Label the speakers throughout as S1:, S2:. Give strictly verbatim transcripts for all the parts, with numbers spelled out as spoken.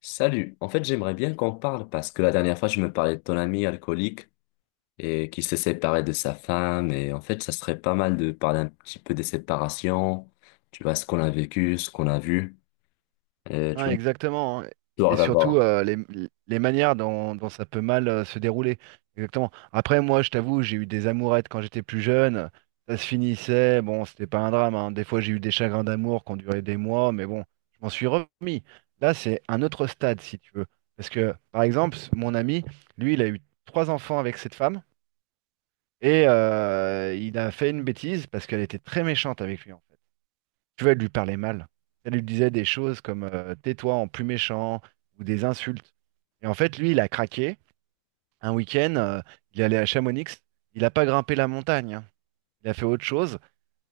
S1: Salut, en fait j'aimerais bien qu'on parle parce que la dernière fois je me parlais de ton ami alcoolique et qui s'est séparé de sa femme, et en fait ça serait pas mal de parler un petit peu des séparations, tu vois, ce qu'on a vécu, ce qu'on a vu, euh, tu
S2: Ah,
S1: vois,
S2: exactement. Hein. Et
S1: histoire
S2: surtout,
S1: d'abord.
S2: euh, les, les manières dont, dont ça peut mal euh, se dérouler. Exactement. Après, moi, je t'avoue, j'ai eu des amourettes quand j'étais plus jeune. Ça se finissait. Bon, c'était pas un drame. Hein. Des fois, j'ai eu des chagrins d'amour qui ont duré des mois, mais bon, je m'en suis remis. Là, c'est un autre stade, si tu veux. Parce que, par exemple, mon ami, lui, il a eu trois enfants avec cette femme et euh, il a fait une bêtise parce qu'elle était très méchante avec lui. Tu vois, elle lui parlait mal. Elle lui disait des choses comme euh, tais-toi en plus méchant ou des insultes. Et en fait, lui, il a craqué. Un week-end, euh, il est allé à Chamonix. Il n'a pas grimpé la montagne. Hein. Il a fait autre chose.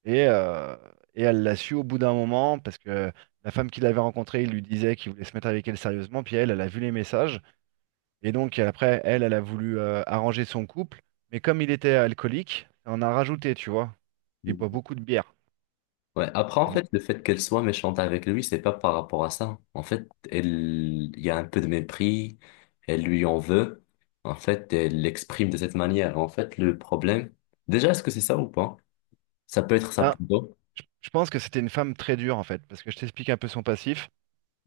S2: Et, euh, et elle l'a su au bout d'un moment parce que la femme qu'il avait rencontrée, il lui disait qu'il voulait se mettre avec elle sérieusement. Puis elle, elle a vu les messages. Et donc, après, elle, elle a voulu euh, arranger son couple. Mais comme il était alcoolique, on a rajouté, tu vois. Il boit beaucoup de bière.
S1: Ouais, après en
S2: Et,
S1: fait le fait qu'elle soit méchante avec lui, c'est pas par rapport à ça. En fait elle, il y a un peu de mépris, elle lui en veut, en fait elle l'exprime de cette manière. En fait le problème, déjà, est-ce que c'est ça ou pas? Ça peut être ça
S2: ben,
S1: pour toi.
S2: Je, je pense que c'était une femme très dure en fait, parce que je t'explique un peu son passif.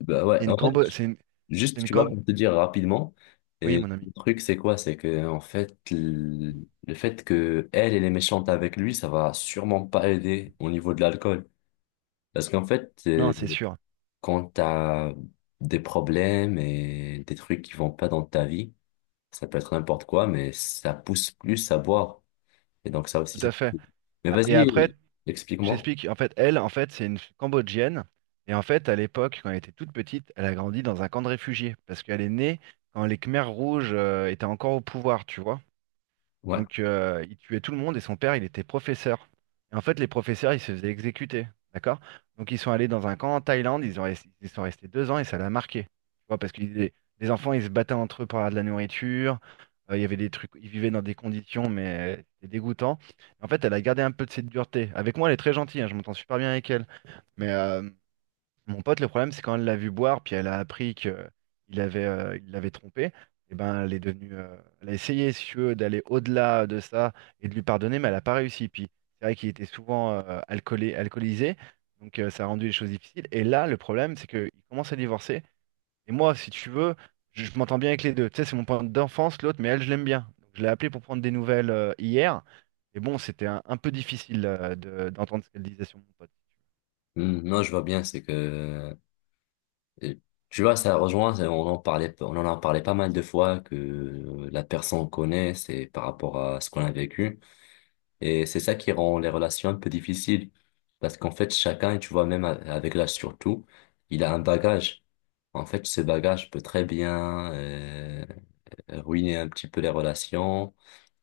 S1: Bah ouais,
S2: C'est une
S1: en fait.
S2: cambo, c'est une, c'est
S1: Juste,
S2: une
S1: tu vois,
S2: Cam-
S1: pour te dire rapidement,
S2: Oui,
S1: et
S2: mon ami.
S1: le truc, c'est quoi? C'est que, en fait, le le fait que elle, elle est méchante avec lui, ça va sûrement pas aider au niveau de l'alcool. Parce qu'en fait, euh,
S2: Non, c'est sûr,
S1: quand t'as des problèmes et des trucs qui vont pas dans ta vie, ça peut être n'importe quoi, mais ça pousse plus à boire. Et donc, ça aussi,
S2: tout à
S1: c'est.
S2: fait.
S1: Mais
S2: Ah, et après,
S1: vas-y,
S2: je
S1: explique-moi.
S2: t'explique. En fait, elle, en fait, c'est une Cambodgienne. Et en fait, à l'époque, quand elle était toute petite, elle a grandi dans un camp de réfugiés, parce qu'elle est née quand les Khmers rouges euh, étaient encore au pouvoir, tu vois.
S1: Ouais.
S2: Donc, euh, il tuait tout le monde et son père, il était professeur. Et en fait, les professeurs, ils se faisaient exécuter. D'accord? Donc, ils sont allés dans un camp en Thaïlande, ils ont res- ils sont restés deux ans et ça l'a marqué. Tu vois, parce que les, les enfants, ils se battaient entre eux pour avoir de la nourriture. euh, il y avait des trucs, ils vivaient dans des conditions, mais c'était dégoûtant. En fait, elle a gardé un peu de cette dureté. Avec moi, elle est très gentille, hein, je m'entends super bien avec elle. Mais euh, mon pote, le problème, c'est quand elle l'a vu boire, puis elle a appris que euh, il avait, euh, il l'avait trompé, et ben, elle est devenue, euh, elle a essayé, si tu veux, d'aller au-delà de ça et de lui pardonner, mais elle n'a pas réussi. Puis c'est vrai qu'il était souvent euh, alcoolé, alcoolisé, donc euh, ça a rendu les choses difficiles. Et là, le problème, c'est qu'il commence à divorcer. Et moi, si tu veux, je, je m'entends bien avec les deux. Tu sais, c'est mon point d'enfance, l'autre, mais elle, je l'aime bien. Donc, je l'ai appelée pour prendre des nouvelles euh, hier. Et bon, c'était un, un peu difficile euh, de- d'entendre ce qu'elle disait sur mon pote.
S1: Hmm. Non, je vois bien, c'est que Euh, tu vois, ça rejoint, c'est- on en parlait, on en a parlé pas mal de fois, que la personne connaît, c'est par rapport à ce qu'on a vécu. Et c'est ça qui rend les relations un peu difficiles. Parce qu'en fait, chacun, tu vois, même a- avec l'âge surtout, il a un bagage. En fait, ce bagage peut très bien euh, ruiner un petit peu les relations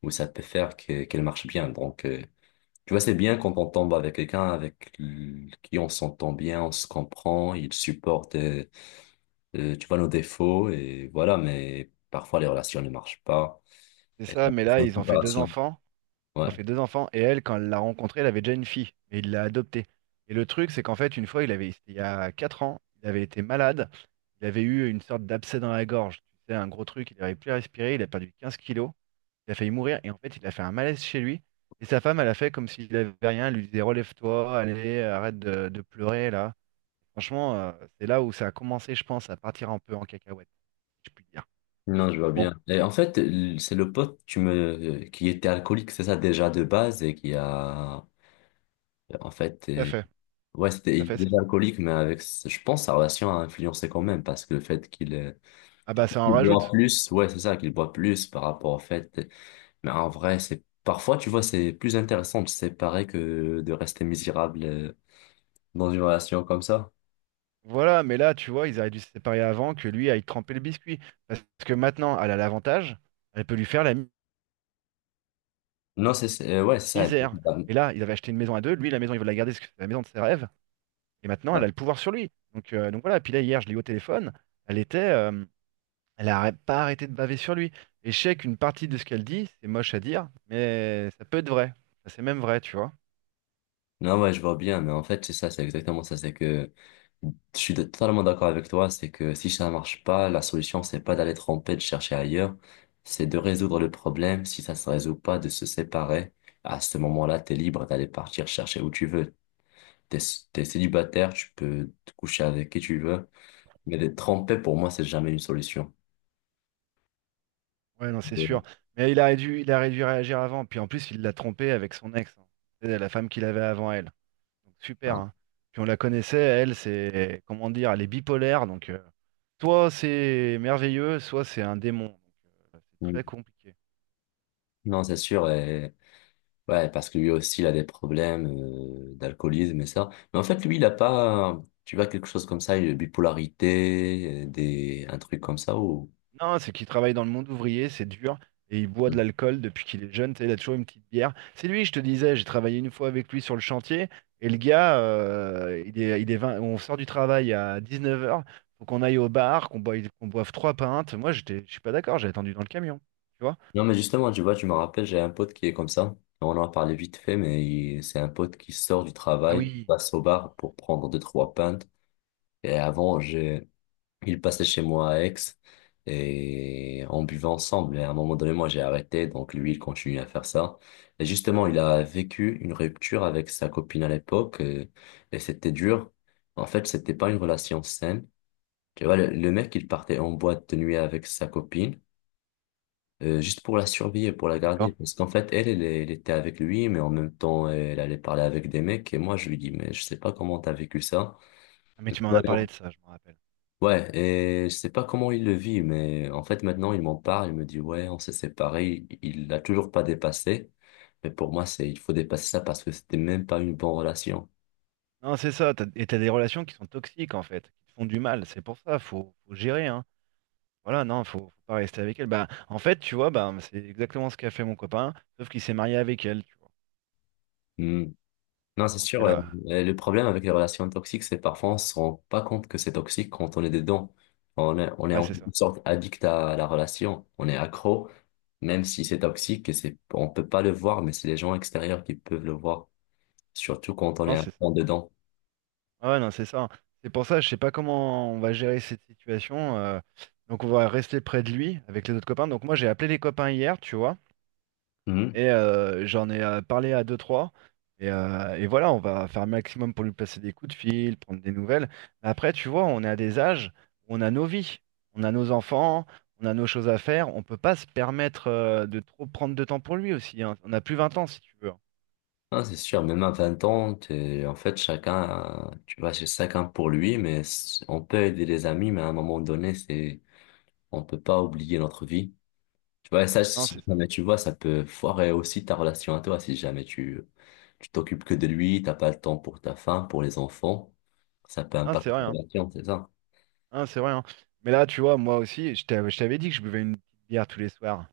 S1: ou ça peut faire que, qu'elles marchent bien. Donc, euh, tu vois, c'est bien quand on tombe avec quelqu'un avec l- qui on s'entend bien, on se comprend, il supporte euh, euh, tu vois nos défauts, et voilà, mais parfois les relations ne marchent pas.
S2: C'est
S1: Et
S2: ça,
S1: ça,
S2: mais là,
S1: c'est une
S2: ils ont fait deux
S1: préparation.
S2: enfants. Ils
S1: Ouais.
S2: ont fait deux enfants et elle, quand elle l'a rencontré, elle avait déjà une fille, mais il l'a adoptée. Et le truc, c'est qu'en fait, une fois, il avait, c'était il y a quatre ans, il avait été malade, il avait eu une sorte d'abcès dans la gorge, tu sais, un gros truc, il n'avait plus à respirer, il a perdu quinze kilos, il a failli mourir, et en fait, il a fait un malaise chez lui. Et sa femme, elle a fait comme s'il avait rien, elle lui disait, relève-toi, allez, arrête de, de pleurer, là. Franchement, euh, c'est là où ça a commencé, je pense, à partir un peu en cacahuète, si je puis dire.
S1: Non, je vois
S2: Bon,
S1: bien. Et en fait, l- c'est le pote tu me... euh, qui était alcoolique, c'est ça déjà de base, et qui a. En fait,
S2: tout à
S1: euh,
S2: fait,
S1: ouais, c'était
S2: tout à
S1: il
S2: fait,
S1: était
S2: c'est
S1: déjà
S2: ça.
S1: alcoolique, mais avec. ce- Je pense sa relation a influencé quand même, parce que le fait qu'il euh,
S2: Ah bah ça en
S1: qu'il boit
S2: rajoute.
S1: plus, ouais, c'est ça, qu'il boit plus par rapport au fait. Mais en vrai, c'est. Parfois, tu vois, c'est plus intéressant de se séparer que de rester misérable euh, dans une relation comme ça.
S2: Voilà, mais là, tu vois, ils auraient dû se séparer avant que lui aille tremper le biscuit. Parce que maintenant, elle a l'avantage, elle peut lui faire la mi-
S1: Non, c'est, c'est- euh, ouais, c'est ça,
S2: misère.
S1: exactement.
S2: Et là, ils avaient acheté une maison à deux, lui, la maison, il veut la garder parce que c'est la maison de ses rêves. Et maintenant,
S1: Ouais.
S2: elle a le pouvoir sur lui. Donc, euh, donc voilà, puis là, hier, je l'ai eu au téléphone, elle était, euh, elle a pas arrêté de baver sur lui. Et je sais qu'une partie de ce qu'elle dit, c'est moche à dire, mais ça peut être vrai. Ça, c'est même vrai, tu vois.
S1: Non, ouais, je vois bien, mais en fait, c'est ça, c'est exactement ça. C'est que je suis totalement d'accord avec toi. C'est que si ça marche pas, la solution, c'est pas d'aller tromper, de chercher ailleurs. C'est de résoudre le problème. Si ça se résout pas, de se séparer. À ce moment-là, t'es libre d'aller partir chercher où tu veux. T'es, t'es célibataire, tu peux te coucher avec qui tu veux. Mais d'être trompé, pour moi, c'est jamais une solution.
S2: Ouais, non, c'est sûr. Mais il aurait dû, il aurait dû réagir avant. Puis en plus, il l'a trompée avec son ex, hein. C'est la femme qu'il avait avant elle. Donc, super.
S1: Ah.
S2: Hein. Puis on la connaissait, elle, c'est, comment dire, elle est bipolaire. Donc, euh, soit c'est merveilleux, soit c'est un démon. Donc, euh, c'est
S1: Mm.
S2: très compliqué.
S1: Non, c'est sûr. Ouais, parce que lui aussi, il a des problèmes euh, d'alcoolisme et ça. Mais en fait, lui, il a pas, tu vois, quelque chose comme ça, une bipolarité, euh, des, un truc comme ça ou...
S2: Non, c'est qu'il travaille dans le monde ouvrier, c'est dur. Et il boit de
S1: Mm.
S2: l'alcool depuis qu'il est jeune. Tu sais, il a toujours une petite bière. C'est lui, je te disais, j'ai travaillé une fois avec lui sur le chantier. Et le gars, euh, il est, il est vingt, on sort du travail à dix-neuf heures. Faut qu'on aille au bar, qu'on boive, qu'on boive, trois pintes. Moi, j'étais, je suis pas d'accord, j'ai attendu dans le camion. Tu vois?
S1: Non, mais justement, tu vois, tu me rappelles, j'ai un pote qui est comme ça. On en a parlé vite fait, mais il- c'est un pote qui sort du
S2: Ah
S1: travail, qui
S2: oui,
S1: passe au bar pour prendre deux, trois pintes. Et avant, j'ai, il passait chez moi à Aix et on buvait ensemble. Et à un moment donné, moi, j'ai arrêté. Donc, lui, il continue à faire ça. Et justement, il a vécu une rupture avec sa copine à l'époque, euh, et c'était dur. En fait, c'était pas une relation saine. Tu vois, le, le mec, il partait en boîte de nuit avec sa copine euh, juste pour la survie, pour la garder.
S2: d'accord.
S1: Parce qu'en fait, elle, elle, elle était avec lui, mais en même temps, elle allait parler avec des mecs. Et moi, je lui dis, mais je sais pas comment t'as vécu ça.
S2: Ah, mais tu m'en as
S1: Voilà.
S2: parlé de ça, je m'en rappelle.
S1: Ouais, et je sais pas comment il le vit, mais en fait maintenant il m'en parle, il me dit ouais, on s'est séparés, il il l'a toujours pas dépassé, mais pour moi c'est il faut dépasser ça, parce que c'était même pas une bonne relation.
S2: Non, c'est ça. T'as- et t'as des relations qui sont toxiques, en fait, qui te font du mal. C'est pour ça, faut, faut gérer, hein. Voilà, non, faut, faut pas rester avec elle. Bah, en fait, tu vois, bah, c'est exactement ce qu'a fait mon copain, sauf qu'il s'est marié avec elle, tu vois.
S1: Hmm. Non, c'est
S2: Donc
S1: sûr,
S2: euh,
S1: ouais.
S2: là,
S1: Et le problème avec les relations toxiques, c'est parfois on se rend pas compte que c'est toxique quand on est dedans. On est, on est
S2: ouais,
S1: en
S2: c'est ça.
S1: quelque sorte addict à la relation, on est accro, même si c'est toxique, et c'est, on peut pas le voir, mais c'est les gens extérieurs qui peuvent le voir, surtout quand on
S2: Non,
S1: est à
S2: c'est ça.
S1: fond dedans.
S2: Ah ouais, non, c'est ça. C'est pour ça, je sais pas comment on va gérer cette situation. euh, donc on va rester près de lui avec les autres copains. Donc moi, j'ai appelé les copains hier, tu vois.
S1: Hmm.
S2: Et euh, j'en ai euh, parlé à deux, trois. Et, euh, et voilà, on va faire un maximum pour lui passer des coups de fil, prendre des nouvelles. Mais après, tu vois, on est à des âges où on a nos vies, on a nos enfants, on a nos choses à faire. On peut pas se permettre euh, de trop prendre de temps pour lui aussi. Hein. On a plus vingt ans, si tu veux. Hein.
S1: Ah c'est sûr, même à vingt ans, t'es- en fait, chacun, tu vas chez chacun pour lui, mais c- on peut aider les amis, mais à un moment donné, c'est, on peut pas oublier notre vie. Tu vois, et ça,
S2: Non, c'est
S1: si
S2: ça.
S1: jamais tu vois, ça peut foirer aussi ta relation à toi, si jamais tu, tu t'occupes que de lui, t'as pas le temps pour ta femme, pour les enfants, ça peut
S2: Non, c'est
S1: impacter ta
S2: vrai. Hein.
S1: relation, c'est ça.
S2: Non, c'est vrai. Hein. Mais là, tu vois, moi aussi, je t'avais je t'avais dit que je buvais une petite bière tous les soirs.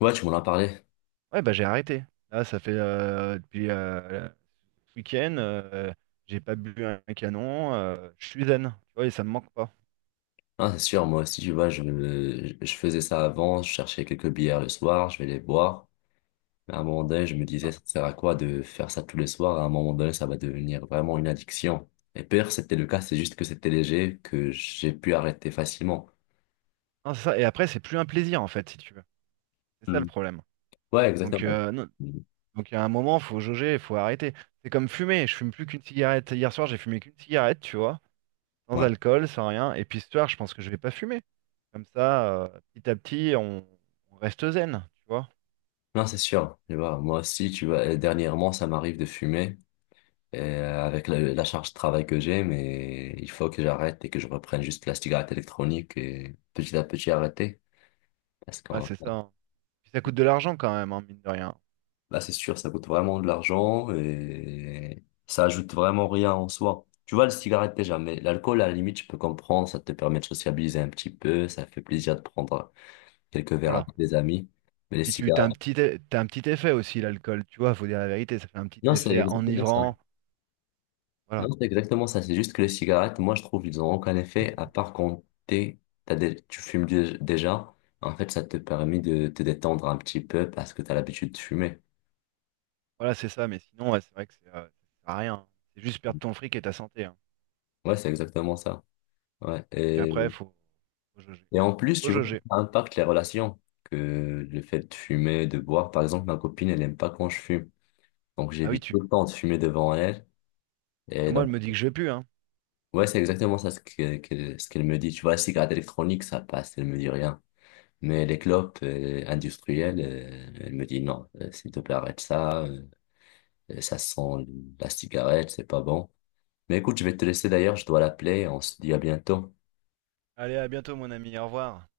S1: Ouais, tu m'en as parlé.
S2: Ouais, bah j'ai arrêté. Là, ça fait euh, depuis euh, ce week-end, euh, j'ai pas bu un canon, euh, je suis zen, tu vois, et ça me manque pas.
S1: Ah, c'est sûr, moi aussi, tu vois, je, je faisais ça avant, je cherchais quelques bières le soir, je vais les boire. À un moment donné, je me disais,
S2: Hein,
S1: ça sert à quoi de faire ça tous les soirs? À un moment donné, ça va devenir vraiment une addiction. Et pire, c'était le cas, c'est juste que c'était léger, que j'ai pu arrêter facilement.
S2: hein, c'est ça. Et après, c'est plus un plaisir, en fait, si tu veux. C'est ça le
S1: Mm.
S2: problème.
S1: Ouais,
S2: Donc,
S1: exactement.
S2: euh, non.
S1: Mm.
S2: Donc, il y a un moment, faut jauger, il faut arrêter. C'est comme fumer, je fume plus qu'une cigarette. Hier soir, j'ai fumé qu'une cigarette, tu vois, sans
S1: Ouais.
S2: alcool, sans rien. Et puis ce soir, je pense que je vais pas fumer. Comme ça, euh, petit à petit, on, on reste zen, tu vois.
S1: Non, c'est sûr. Tu vois, moi aussi, tu vois, euh, dernièrement, ça m'arrive de fumer et, euh, avec la, la charge de travail que j'ai, mais il faut que j'arrête et que je reprenne juste la cigarette électronique et petit à petit arrêter. Parce
S2: Ouais,
S1: qu'on
S2: c'est ça. Hein. Puis ça coûte de l'argent quand même, hein, mine de rien.
S1: Bah, c'est sûr, ça coûte vraiment de l'argent et ça ajoute vraiment rien en soi. Tu vois, le cigarette déjà, mais l'alcool, à la limite, je peux comprendre, ça te permet de sociabiliser un petit peu, ça fait plaisir de prendre quelques verres
S2: Voilà.
S1: avec des amis. Mais les
S2: Puis tu t'as un
S1: cigarettes,
S2: petit, e- t'as un petit effet aussi, l'alcool, tu vois, faut dire la vérité, ça fait un petit
S1: non, c'est
S2: effet
S1: exactement ça.
S2: enivrant.
S1: Non,
S2: Voilà,
S1: c'est exactement ça. C'est juste que les cigarettes, moi, je trouve, ils ont aucun effet, à part quand t'es, t'as des- tu fumes dé- déjà. En fait, ça te permet de te détendre un petit peu parce que t'as l'habitude de fumer.
S2: voilà, c'est ça, mais sinon, ouais, c'est vrai que c'est, euh, ça sert à rien. Hein. C'est juste perdre ton fric et ta santé. Hein.
S1: Ouais, c'est exactement ça. Ouais.
S2: Puis après, faut, faut jauger.
S1: Et en plus,
S2: Faut
S1: tu vois,
S2: jauger.
S1: ça impacte les relations. Que le fait de fumer, de boire, par exemple, ma copine, elle n'aime pas quand je fume. Donc,
S2: Bah oui,
S1: j'évite tout
S2: tu.
S1: le temps de fumer devant elle.
S2: Bah
S1: Et
S2: moi,
S1: donc,
S2: elle me dit que je vais plus, hein.
S1: ouais, c'est exactement ça ce que- que- ce qu'elle me dit. Tu vois, la cigarette électronique, ça passe, elle me dit rien. Mais les clopes euh, industrielles, euh, elle me dit non, euh, s'il te plaît, arrête ça. Euh, ça sent la cigarette, c'est pas bon. Mais écoute, je vais te laisser d'ailleurs, je dois l'appeler. On se dit à bientôt.
S2: Allez, à bientôt, mon ami, au revoir.